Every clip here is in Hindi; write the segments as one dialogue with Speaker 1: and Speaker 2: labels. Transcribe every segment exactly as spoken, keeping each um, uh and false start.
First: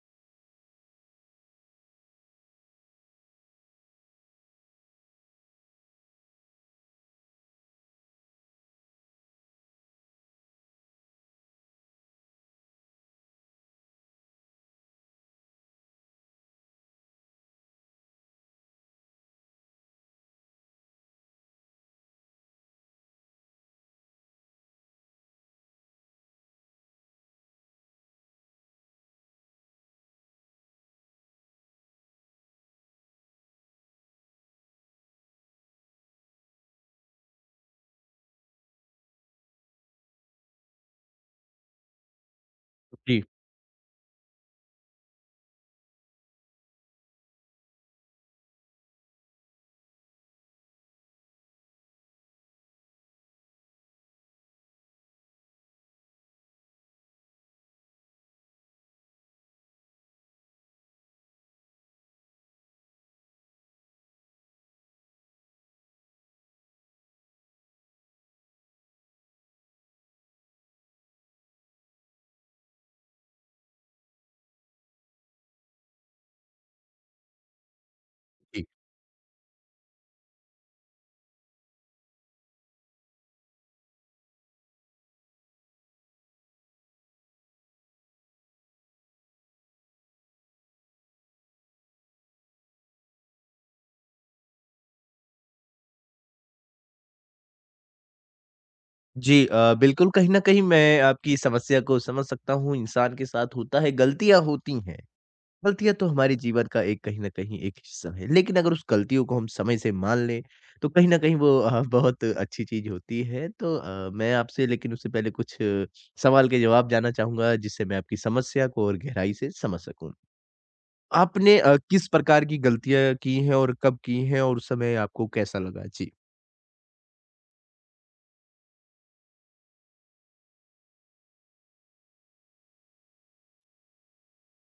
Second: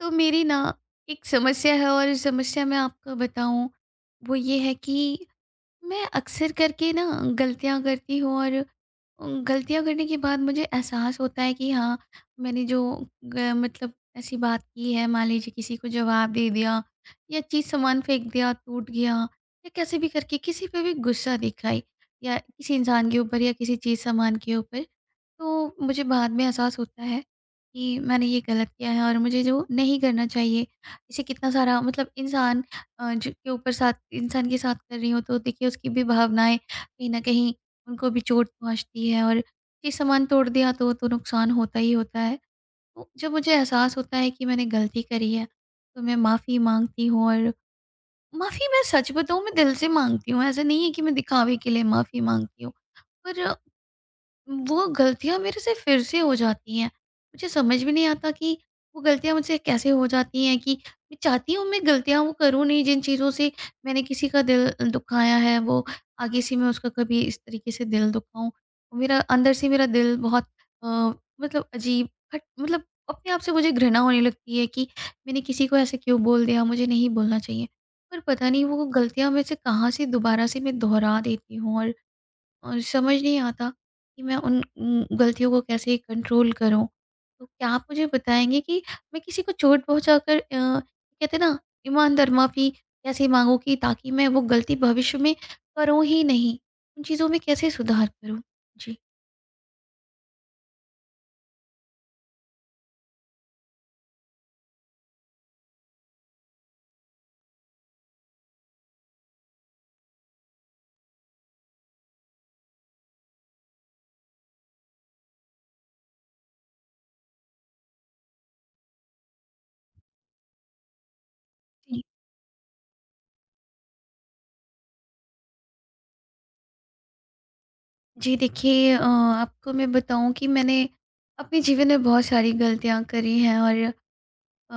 Speaker 1: तो मेरी ना एक समस्या है और इस समस्या मैं आपको बताऊं वो ये है कि मैं अक्सर करके ना गलतियां करती हूँ और उन गलतियां करने के बाद मुझे एहसास होता है कि हाँ मैंने जो ग- मतलब ऐसी बात की है। मान लीजिए किसी को जवाब दे दिया या चीज़ सामान फेंक दिया टूट गया या कैसे भी करके किसी पे भी गुस्सा दिखाई या किसी इंसान के ऊपर या किसी चीज़ सामान के ऊपर। तो मुझे बाद में एहसास होता है कि मैंने ये गलत किया है और मुझे जो नहीं करना चाहिए। इसे कितना सारा मतलब इंसान अ, जो के ऊपर साथ इंसान के साथ कर रही हो तो देखिए उसकी भी भावनाएं कहीं ना कहीं उनको भी चोट पहुंचती है और ये सामान तोड़ दिया तो तो नुकसान होता ही होता है। तो
Speaker 2: जी।
Speaker 1: जब मुझे एहसास होता है कि मैंने गलती करी है तो मैं माफ़ी मांगती हूँ और माफ़ी मैं सच बताऊँ मैं दिल से मांगती हूँ, ऐसा नहीं है कि मैं दिखावे के लिए माफ़ी मांगती हूँ। पर वो गलतियाँ मेरे से फिर से हो जाती हैं। मुझे समझ में नहीं आता कि वो गलतियाँ मुझसे कैसे हो जाती हैं, कि मैं चाहती हूँ मैं गलतियाँ वो करूँ नहीं, जिन चीज़ों से मैंने किसी का दिल दुखाया है वो आगे से मैं उसका कभी इस तरीके से दिल दुखाऊँ। मेरा अंदर से मेरा दिल बहुत अ, मतलब अजीब खट मतलब अपने आप से मुझे घृणा होने लगती है कि मैंने किसी को ऐसे क्यों बोल दिया, मुझे नहीं बोलना चाहिए। पर पता
Speaker 2: जी।
Speaker 1: नहीं वो गलतियाँ मेरे से कहाँ से दोबारा से मैं दोहरा देती हूँ, और और समझ नहीं आता कि मैं उन उम, गलतियों को कैसे कंट्रोल करूँ। तो क्या आप मुझे बताएँगे कि मैं किसी को चोट पहुँचाकर अ, कहते हैं ना, ईमानदार माफ़ी कैसे माँगूँ कि ताकि मैं वो गलती भविष्य में करूँ ही नहीं? उन चीज़ों में कैसे सुधार करूँ? जी।
Speaker 2: जी अ, बिल्कुल, कहीं न कहीं मैं आपकी समस्या को समझ सकता हूँ, इंसान के साथ होता है, गलतियाँ होती हैं। गलतियाँ तो हमारे जीवन का एक कहीं न कहीं एक हिस्सा है, लेकिन अगर उस गलतियों को हम समय से मान लें, तो कहीं न कहीं वो अ, बहुत अच्छी चीज़ होती है। तो अ, मैं आपसे लेकिन उससे पहले कुछ अ, सवाल के जवाब जानना चाहूँगा, जिससे मैं आपकी समस्या को और गहराई से समझ सकूँ। आपने अ,
Speaker 1: जी।
Speaker 2: किस प्रकार की गलतियाँ की हैं और कब की हैं और उस समय आपको कैसा लगा? जी।
Speaker 1: जी, देखिए अ, आपको मैं बताऊँ कि मैंने अपने जीवन में बहुत सारी गलतियाँ करी हैं, और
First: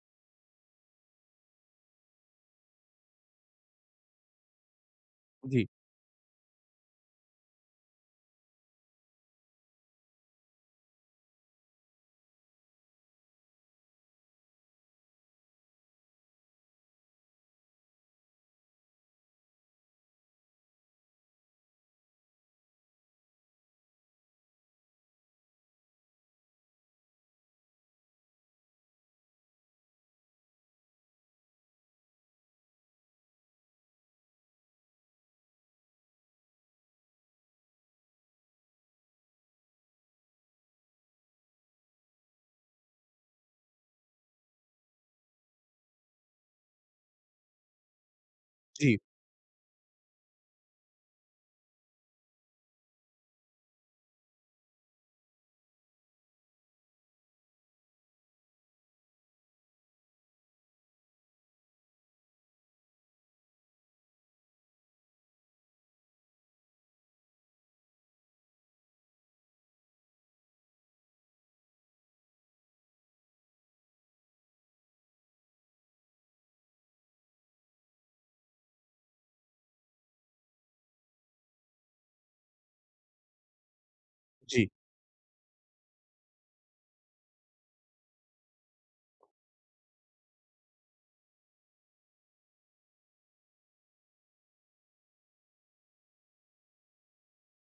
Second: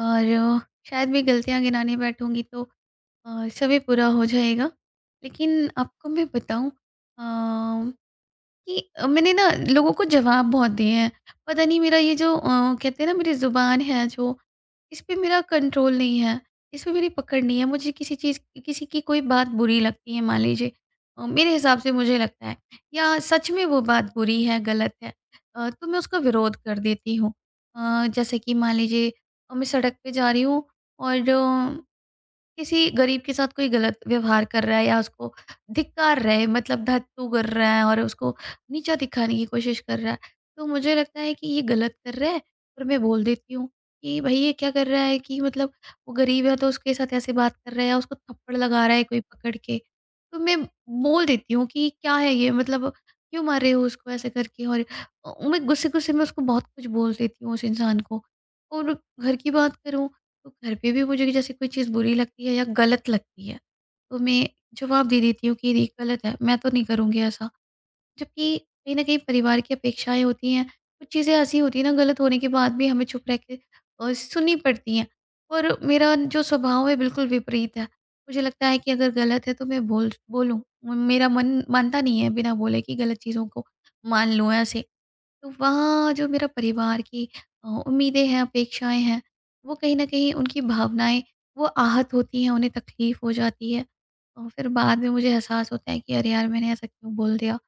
Speaker 1: और अ, शायद मैं गलतियाँ गिनाने बैठूँगी तो अ, समय पूरा हो जाएगा।
Speaker 2: जी।
Speaker 1: लेकिन आपको मैं बताऊँ अ, कि अ, मैंने ना लोगों को जवाब बहुत दिए हैं। पता नहीं मेरा ये जो अ, कहते हैं ना, मेरी ज़ुबान है जो, इस पे मेरा कंट्रोल नहीं है। इस पे मेरी पकड़ नहीं है। मुझे किसी चीज़ किसी की कोई बात बुरी लगती है, मान लीजिए अ, मेरे हिसाब से मुझे लगता है या सच में वो बात बुरी है, गलत है, अ, तो मैं उसका विरोध कर देती हूँ। अ, जैसे कि मान लीजिए अ, मैं सड़क पे जा रही हूँ और किसी गरीब के साथ कोई गलत व्यवहार कर रहा है या उसको धिक्कार रहा है मतलब धत्तू कर रहा है और उसको नीचा दिखाने की कोशिश कर रहा है, तो मुझे लगता है कि ये गलत कर रहा है और मैं बोल देती हूँ कि भाई ये क्या कर रहा है, कि मतलब वो गरीब है तो उसके साथ ऐसे बात कर रहा है या उसको थप्पड़ लगा रहा
Speaker 2: जी।
Speaker 1: है कोई पकड़ के। तो मैं बोल देती हूँ कि क्या है ये, मतलब क्यों मार रहे हो उसको ऐसे करके, और अ, मैं गुस्से गुस्से में उसको बहुत कुछ बोल देती हूँ उस इंसान को। और घर की बात करूँ तो घर पे भी मुझे जैसे कोई चीज़ बुरी लगती है या गलत लगती है, तो मैं जवाब दे देती हूँ कि ये गलत है मैं तो नहीं करूँगी ऐसा। जबकि कहीं न कहीं परिवार की अपेक्षाएँ होती हैं, कुछ चीज़ें ऐसी होती हैं ना गलत होने के बाद भी हमें चुप रह के अ, सुननी पड़ती हैं। और मेरा जो स्वभाव है बिल्कुल विपरीत है। मुझे लगता है कि अगर गलत है तो मैं बोल बोलूँ। मेरा मन मानता नहीं है बिना बोले कि गलत चीज़ों को मान लूँ
Speaker 2: जी।
Speaker 1: ऐसे। तो वहाँ जो मेरा परिवार की अ, उम्मीदें हैं, अपेक्षाएँ हैं, वो कहीं न कहीं उनकी भावनाएँ वो आहत होती हैं, उन्हें तकलीफ़ हो जाती है। और फिर बाद में मुझे एहसास होता है कि अरे यार! मैंने ऐसा क्यों बोल दिया?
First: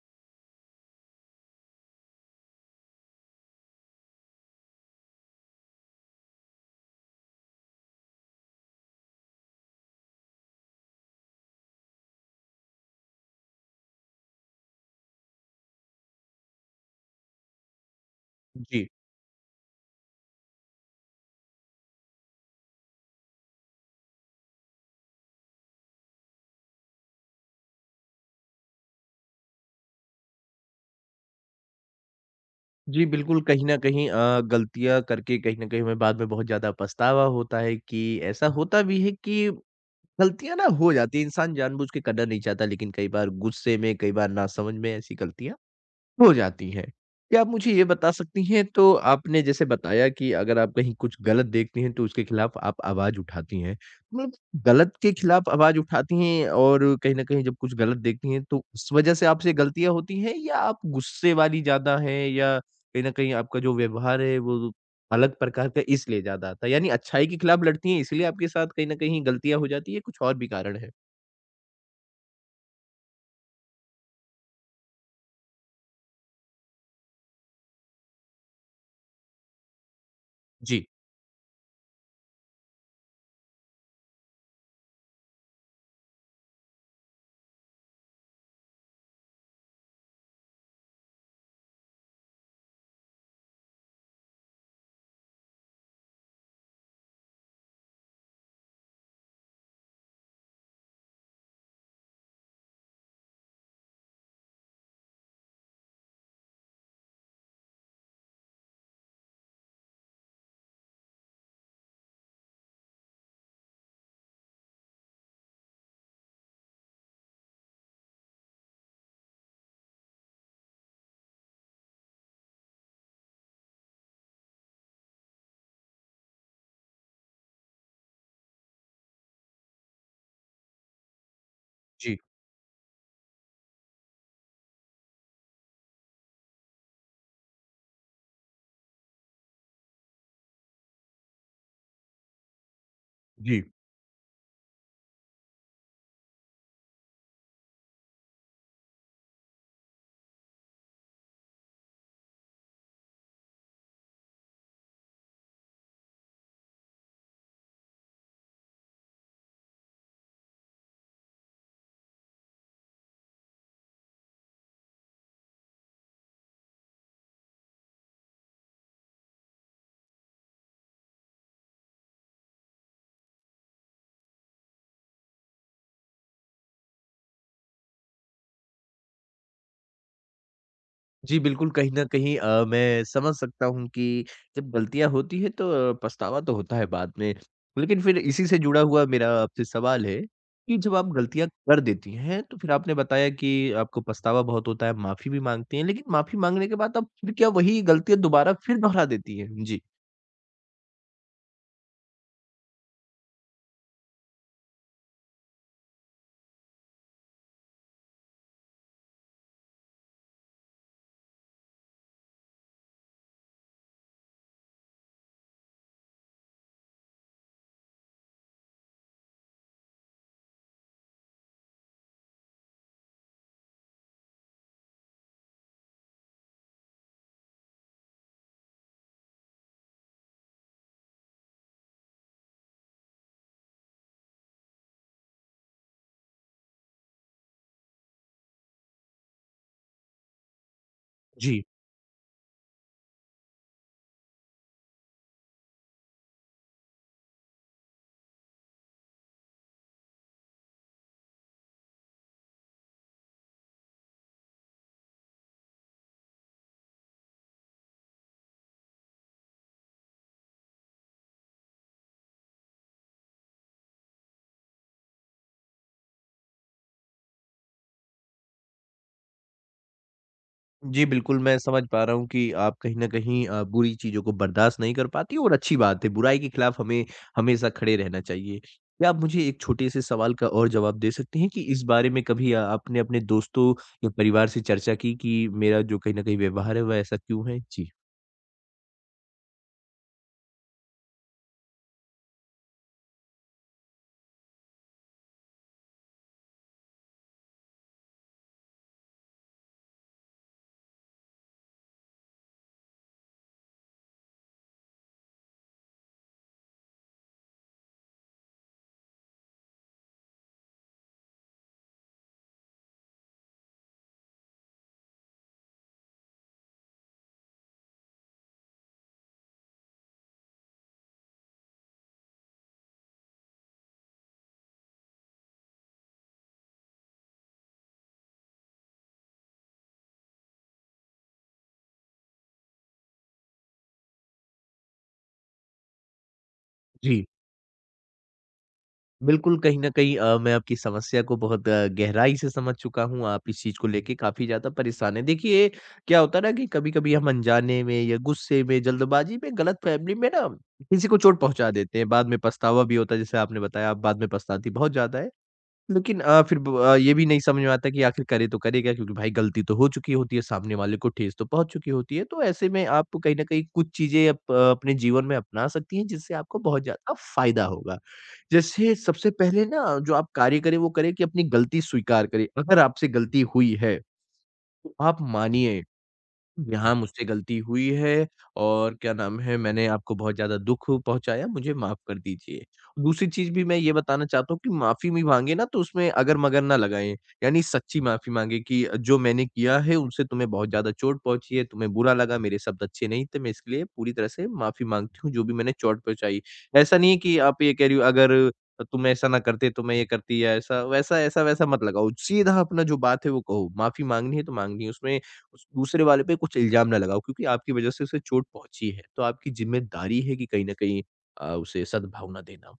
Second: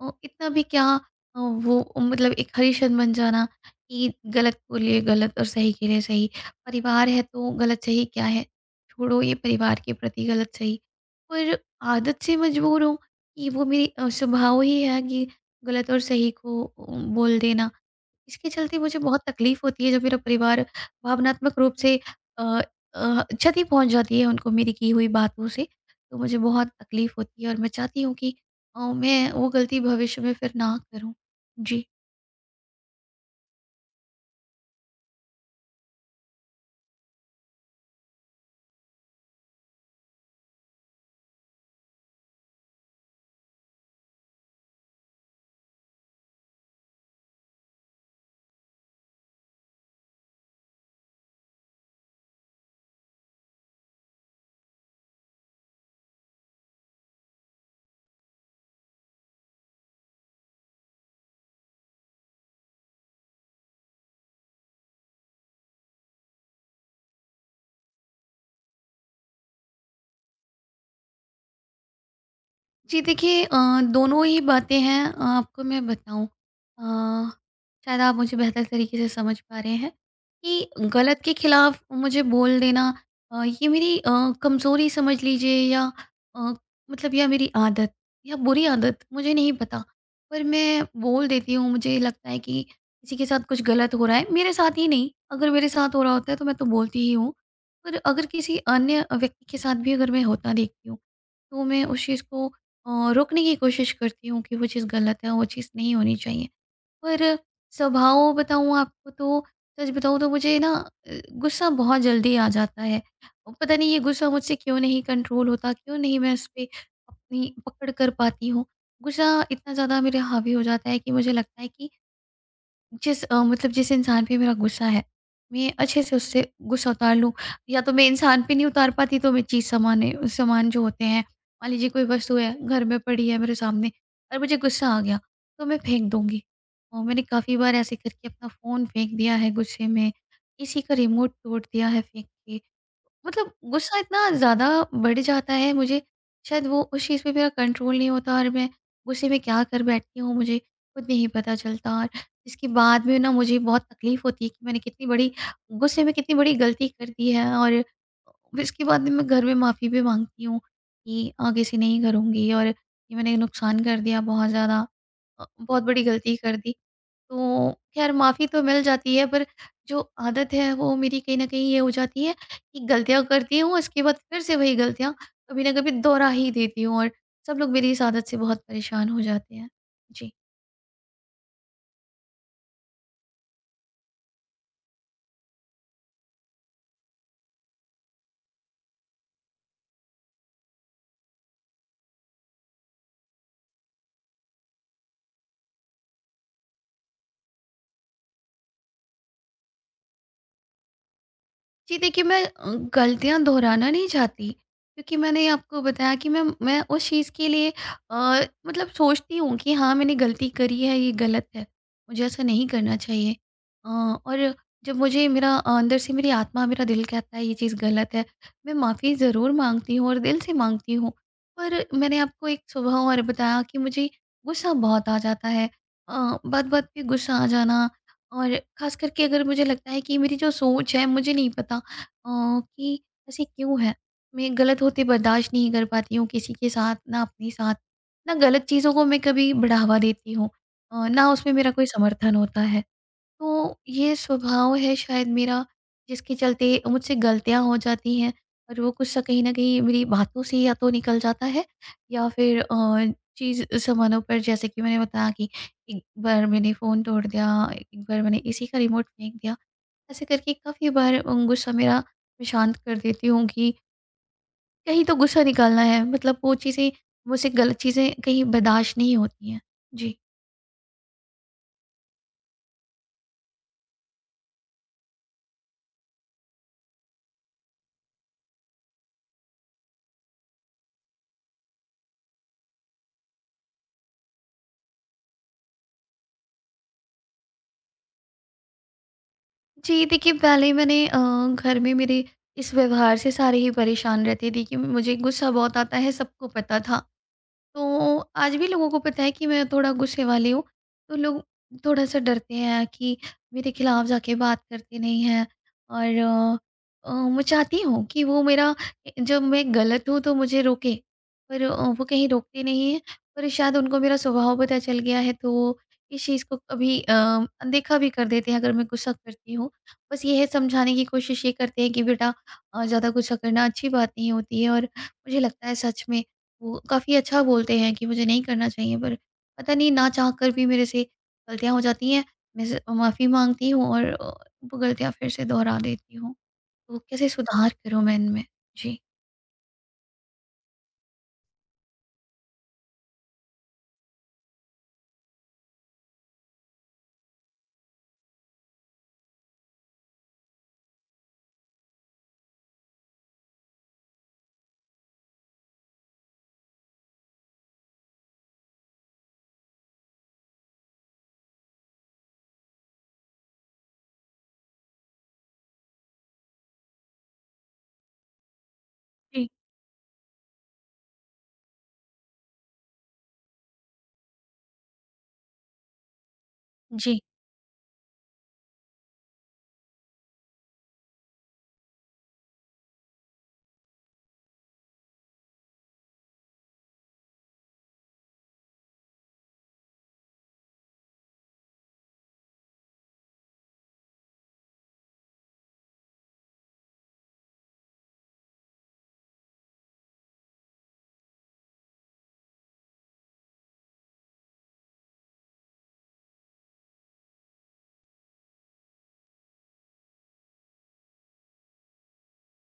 Speaker 1: अ, इतना भी क्या अ, वो मतलब एक हरीशन बन जाना, कि गलत के लिए गलत और सही के लिए सही। परिवार है तो गलत सही क्या है? छोड़ो ये परिवार के प्रति गलत सही। पर आदत से मजबूर हूँ कि वो मेरी अ, स्वभाव ही है कि गलत और सही को अ, बोल देना। इसके चलते
Speaker 2: जी।
Speaker 1: मुझे बहुत तकलीफ होती है जब मेरा परिवार भावनात्मक रूप से अ अ, क्षति पहुँच जाती है उनको मेरी की हुई बातों से। तो मुझे बहुत तकलीफ होती है और मैं चाहती हूँ कि अ, मैं वो गलती भविष्य में फिर ना करूँ। जी।
Speaker 2: जी, बिल्कुल, कहीं न कहीं अ, गलतियाँ करके कहीं न कहीं हमें बाद में बहुत ज़्यादा पछतावा होता है कि ऐसा होता भी है कि गलतियाँ ना हो जाती हैं, इंसान जानबूझ के करना नहीं चाहता, लेकिन कई बार गुस्से में, कई बार नासमझ में ऐसी गलतियाँ हो जाती है। क्या आप मुझे ये बता सकती हैं तो आपने जैसे बताया कि अगर आप कहीं कुछ गलत देखती हैं तो उसके खिलाफ आप आवाज़ उठाती हैं। मतलब गलत के खिलाफ आवाज़ उठाती हैं और कहीं न कहीं जब कुछ गलत देखती हैं तो उस वज़ह से आपसे गलतियाँ होती हैं या आप गुस्से वाली ज़्यादा हैं या कहीं न कहीं आपका जो व्यवहार है वो अलग प्रकार का इसलिए ज़्यादा आता है? यानी अच्छाई के खिलाफ लड़ती हैं इसलिए आपके साथ कहीं न कहीं गलतियाँ हो जाती हैं, कुछ और भी कारण है?
Speaker 1: जी देखिए अ, दोनों ही बातें हैं, अ, आपको मैं बताऊं अ, शायद आप मुझे बेहतर तरीके से समझ पा रहे हैं कि
Speaker 2: जी।
Speaker 1: गलत के खिलाफ मुझे बोल देना अ, ये मेरी अ, कमजोरी समझ लीजिए या अ, मतलब या मेरी आदत या बुरी आदत मुझे नहीं पता, पर मैं बोल देती हूँ। मुझे लगता है कि किसी के साथ कुछ गलत हो रहा है, मेरे साथ ही नहीं, अगर मेरे साथ हो रहा होता है तो मैं तो बोलती ही हूँ, पर अगर किसी अन्य व्यक्ति के साथ भी अगर मैं होता देखती हूँ तो मैं उस चीज़ को अ, रोकने की कोशिश करती हूँ कि वो चीज़ गलत है, वो चीज़ नहीं होनी चाहिए। पर स्वभाव बताऊँ आपको तो सच बताऊँ तो मुझे ना अ, गुस्सा बहुत जल्दी आ जाता है। अ, पता नहीं ये गुस्सा मुझसे क्यों नहीं कंट्रोल होता, क्यों नहीं मैं इस पे अपनी पकड़ कर पाती हूँ। गुस्सा इतना ज़्यादा मेरे हावी हो जाता है कि मुझे लगता है कि जिस अ, मतलब जिस इंसान पे मेरा गुस्सा है, मैं अच्छे से उससे गुस्सा उतार लूँ, या तो मैं इंसान पे नहीं उतार पाती तो मैं चीज़ सामाने सामान जो होते हैं, मान लीजिए कोई
Speaker 2: जी।
Speaker 1: वस्तु है घर में पड़ी है मेरे सामने और मुझे गुस्सा आ गया, तो मैं फेंक दूँगी। और मैंने काफ़ी बार ऐसे करके अपना फ़ोन फेंक दिया है गुस्से में, किसी का रिमोट तोड़ दिया है फेंक के। मतलब
Speaker 2: जी।
Speaker 1: गुस्सा इतना ज़्यादा बढ़ जाता है मुझे, शायद वो उस चीज़ पे मेरा कंट्रोल नहीं होता और मैं गुस्से में क्या कर बैठती हूँ मुझे खुद नहीं पता चलता। इसके बाद में ना मुझे बहुत तकलीफ होती है कि मैंने कितनी बड़ी गुस्से में कितनी बड़ी गलती कर दी है, और इसके बाद में मैं घर में माफ़ी भी मांगती हूँ कि आगे से नहीं करूँगी और ये मैंने नुकसान कर दिया बहुत ज़्यादा, अ, बहुत बड़ी गलती कर दी। तो खैर माफ़ी तो मिल जाती है, पर जो आदत है वो मेरी कहीं न कहीं ये हो जाती है कि गलतियाँ करती हूँ उसके बाद फिर से वही गलतियाँ कभी ना कभी दोहरा ही देती हूँ, और सब लोग मेरी इस आदत से बहुत परेशान हो जाते हैं। जी।
Speaker 2: जी, बिल्कुल, कहीं न कहीं अ, मैं समझ सकता हूँ कि जब गलतियाँ होती हैं तो अ, पछतावा तो होता है बाद में। लेकिन फिर इसी से जुड़ा हुआ मेरा आपसे सवाल है कि जब आप गलतियाँ कर देती हैं, तो फिर आपने बताया कि आपको पछतावा बहुत होता है, माफ़ी भी माँगती हैं, लेकिन माफ़ी माँगने के बाद आप फिर क्या वही गलतियाँ दोबारा फिर दोहरा देती हैं? जी।
Speaker 1: जी देखिए मैं अ, गलतियाँ दोहराना नहीं चाहती, क्योंकि मैंने आपको बताया कि मैं मैं उस चीज़ के लिए अ, मतलब सोचती हूँ कि हाँ मैंने गलती करी है, ये गलत है, मुझे ऐसा नहीं करना चाहिए। अ, और जब मुझे मेरा अ, अंदर से मेरी आत्मा मेरा दिल कहता है ये चीज़ गलत है, मैं माफ़ी ज़रूर मांगती हूँ और दिल से मांगती हूँ। पर मैंने आपको एक सुबह और बताया कि मुझे गुस्सा बहुत आ जाता है, बात बात पे गुस्सा आ जाना, और ख़ास करके अगर मुझे लगता है कि मेरी जो सोच है, मुझे नहीं पता अ, कि ऐसे क्यों है? मैं गलत होते बर्दाश्त नहीं कर पाती हूँ, किसी के साथ, ना अपने साथ, ना गलत चीज़ों को मैं कभी बढ़ावा देती हूँ, अ, ना उसमें
Speaker 2: जी।
Speaker 1: मेरा कोई समर्थन होता है। तो ये स्वभाव है शायद मेरा, जिसके चलते मुझसे गलतियाँ हो जाती हैं, और वो गुस्सा कहीं न कहीं मेरी बातों से या तो निकल जाता है या फिर अ, चीज़ सामानों पर, जैसे कि मैंने बताया कि एक बार मैंने फ़ोन तोड़ दिया, एक बार मैंने एसी का रिमोट फेंक दिया। ऐसे करके काफ़ी बार अ, गुस्सा मेरा मैं शांत कर देती हूँ कि कहीं तो गुस्सा निकालना है, मतलब वो चीज़ें मुझसे गलत चीज़ें कहीं बर्दाश्त नहीं होती हैं। जी।
Speaker 2: जी, बिल्कुल, मैं समझ पा रहा हूँ कि आप कहीं न कहीं अ, बुरी चीज़ों को बर्दाश्त नहीं कर पाती और अच्छी बात है, बुराई के खिलाफ हमें हमेशा खड़े रहना चाहिए। क्या आप मुझे एक छोटे-से सवाल का और जवाब दे सकते हैं कि इस बारे में कभी अ, आपने अपने दोस्तों या परिवार से चर्चा की कि मेरा जो कहीं न कहीं व्यवहार है, वह ऐसा क्यों है? जी।
Speaker 1: जी, देखिए पहले मैंने अ, घर में मेरे इस व्यवहार से सारे ही परेशान रहते थे कि मुझे गुस्सा बहुत आता है, सबको पता था। तो आज भी लोगों को पता है कि मैं थोड़ा गुस्से वाली हूँ, तो लोग थोड़ा-सा डरते हैं कि मेरे खिलाफ जाके बात करते नहीं हैं, और अ, अ, मैं चाहती हूँ कि वो मेरा जब मैं गलत हूँ तो मुझे रोकें, पर अ, वो कहीं रोकते नहीं हैं, पर शायद उनको मेरा स्वभाव पता चल गया है तो वो इस चीज़ को कभी अ, अनदेखा भी कर देते हैं अगर मैं गुस्सा करती हूँ। बस ये है, समझाने की कोशिश ये करते हैं कि बेटा अ, ज़्यादा गुस्सा करना अच्छी बात नहीं होती है, और मुझे लगता है सच में वो काफ़ी अच्छा बोलते हैं कि मुझे नहीं करना चाहिए, पर पता नहीं ना चाहकर भी मेरे से गलतियाँ हो जाती हैं। मैं ज़ माफ़ी माँगती हूँ और अ, वो गलतियाँ फिर से दोहरा देती हूँ। तो
Speaker 2: जी।
Speaker 1: कैसे सुधार करूँ मैं इनमें? जी।
Speaker 2: बिल्कुल, कहीं न कहीं अ, मैं आपकी समस्या को बहुत अ, गहराई से समझ चुका हूँ। आप इस चीज़ को लेके काफ़ी ज़्यादा परेशान हैं। देखिए, क्या होता है ना कि कभी-कभी हम अनजाने में या गुस्से में, जल्दबाज़ी में, गलतफ़हमी में ना किसी को चोट पहुँचा देते हैं। बाद में पछतावा भी होता है, जैसे आपने बताया, आप बाद में पछताती बहुत ज़्यादा हैं। लेकिन अ, फिर ब अ, ये भी नहीं समझ में आता कि आखिर करे तो करे क्या? क्योंकि भाई गलती तो हो चुकी होती है, सामने वाले को ठेस तो पहुँच चुकी होती है। तो ऐसे में आप कहीं न कहीं कुछ चीज़ें अप अपने जीवन में अपना सकती हैं, जिससे आपको बहुत ज़्यादा फ़ायदा होगा। जैसे सबसे
Speaker 1: जी,
Speaker 2: पहले ना जो आप कार्य करें, वो करें कि अपनी गलती स्वीकार करें। अगर आपसे गलती हुई है, तो आप मानिए। यहाँ
Speaker 1: जी,
Speaker 2: मुझसे गलती हुई है और क्या नाम है मैंने आपको बहुत ज़्यादा दुःख पहुँचाया, मुझे माफ़ कर दीजिए। दूसरी चीज़ भी मैं ये बताना चाहता हूँ कि माफ़ी भी माँगे ना तो उसमें अगर-मगर ना लगाएँ, यानी सच्ची माफ़ी माँगे कि जो मैंने किया है उनसे तुम्हें बहुत ज़्यादा चोट पहुँची है, तुम्हें बुरा लगा, मेरे शब्द अच्छे नहीं थे, मैं इसके लिए पूरी तरह से माफ़ी माँगती हूँ जो भी मैंने चोट पहुँचाई। ऐसा नहीं है कि आप ये कह रही हो अगर तुम ऐसा ना करते तो मैं ये करती या ऐसा वैसा, ऐसा वैसा मत लगाओ, सीधा अपना जो बात है वो कहो, माफ़ी माँगनी है तो माँगनी है उसमें उस दूसरे वाले पे कुछ इल्ज़ाम ना लगाओ क्योंकि आपकी वज़ह से उसे चोट पहुँची है। तो आपकी ज़िम्मेदारी है कि कहीं न कहीं अ, उसे सद्भावना देना।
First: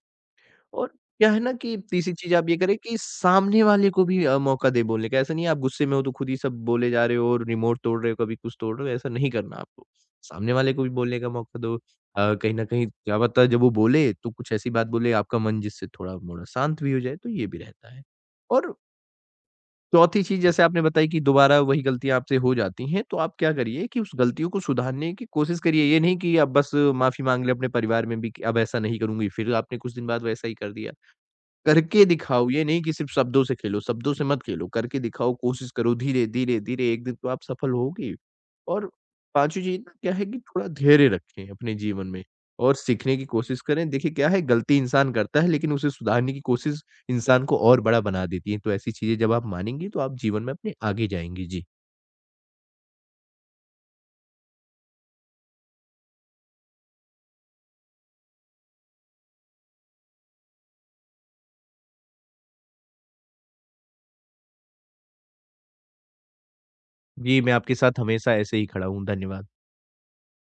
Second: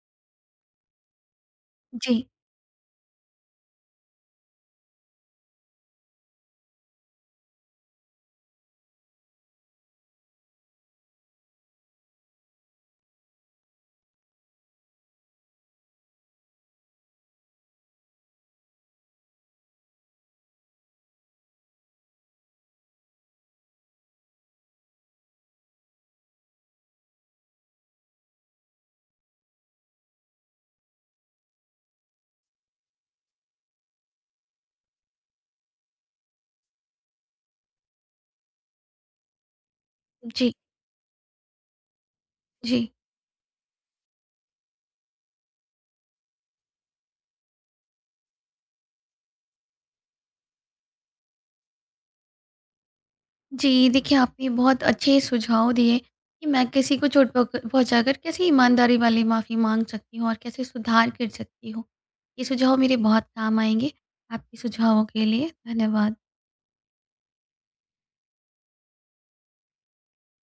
Speaker 2: और क्या है ना कि तीसरी
Speaker 1: जी,
Speaker 2: चीज़ आप ये करें कि सामने वाले को भी अ, मौका दें बोलने का। ऐसा नहीं है आप गुस्से में हो तो खुद ही सब बोले जा रहे हो और रिमोट तोड़ रहे हो, कभी कुछ तोड़ रहे हो, ऐसा नहीं करना आपको। सामने वाले को भी बोलने का मौका दो। अ, कहीं न कहीं क्या पता जब वो बोले तो कुछ ऐसी बात बोले आपका मन जिससे थोड़ा-मोड़ा शांत भी हो जाए, तो ये भी रहता है। और चौथी चीज़ जैसे आपने बताई कि दोबारा वही गलतियाँ आपसे हो जाती हैं, तो आप क्या करिए कि उस गलतियों को सुधारने की कोशिश करिए। ये नहीं कि आप बस माफ़ी माँग लें अपने परिवार में भी कि अब ऐसा नहीं करूँगी, फिर आपने कुछ दिन बाद वैसा ही कर दिया। करके दिखाओ, ये नहीं कि सिर्फ शब्दों से खेलो, शब्दों से मत खेलो, करके दिखाओ, कोशिश करो धीरे, धीरे, धीरे, एक दिन तो आप सफल होगे। और पाँचवीं चीज़ ना क्या है कि
Speaker 1: जी,
Speaker 2: थोड़ा धैर्य रखें अपने जीवन में और
Speaker 1: जी,
Speaker 2: सीखने की कोशिश करें। देखिए क्या है गलती इंसान करता है लेकिन उसे सुधारने की कोशिश इंसान को और बड़ा बना देती है। तो ऐसी चीज़ें जब आप मानेंगी तो आप जीवन में अपने आगे जाएँगी। जी।
Speaker 1: जी। देखिए आपने बहुत अच्छे सुझाव दिए कि मैं किसी को चोट पक पहुँचाकर कैसे ईमानदारी वाली माफ़ी माँग सकती हूँ और कैसे सुधार कर सकती हूँ। ये सुझाव मेरे बहुत काम आएँगे। आपके सुझावों के लिए धन्यवाद।
Speaker 2: जी, मैं आपके साथ हमेशा ऐसे ही खड़ा हूँ। धन्यवाद।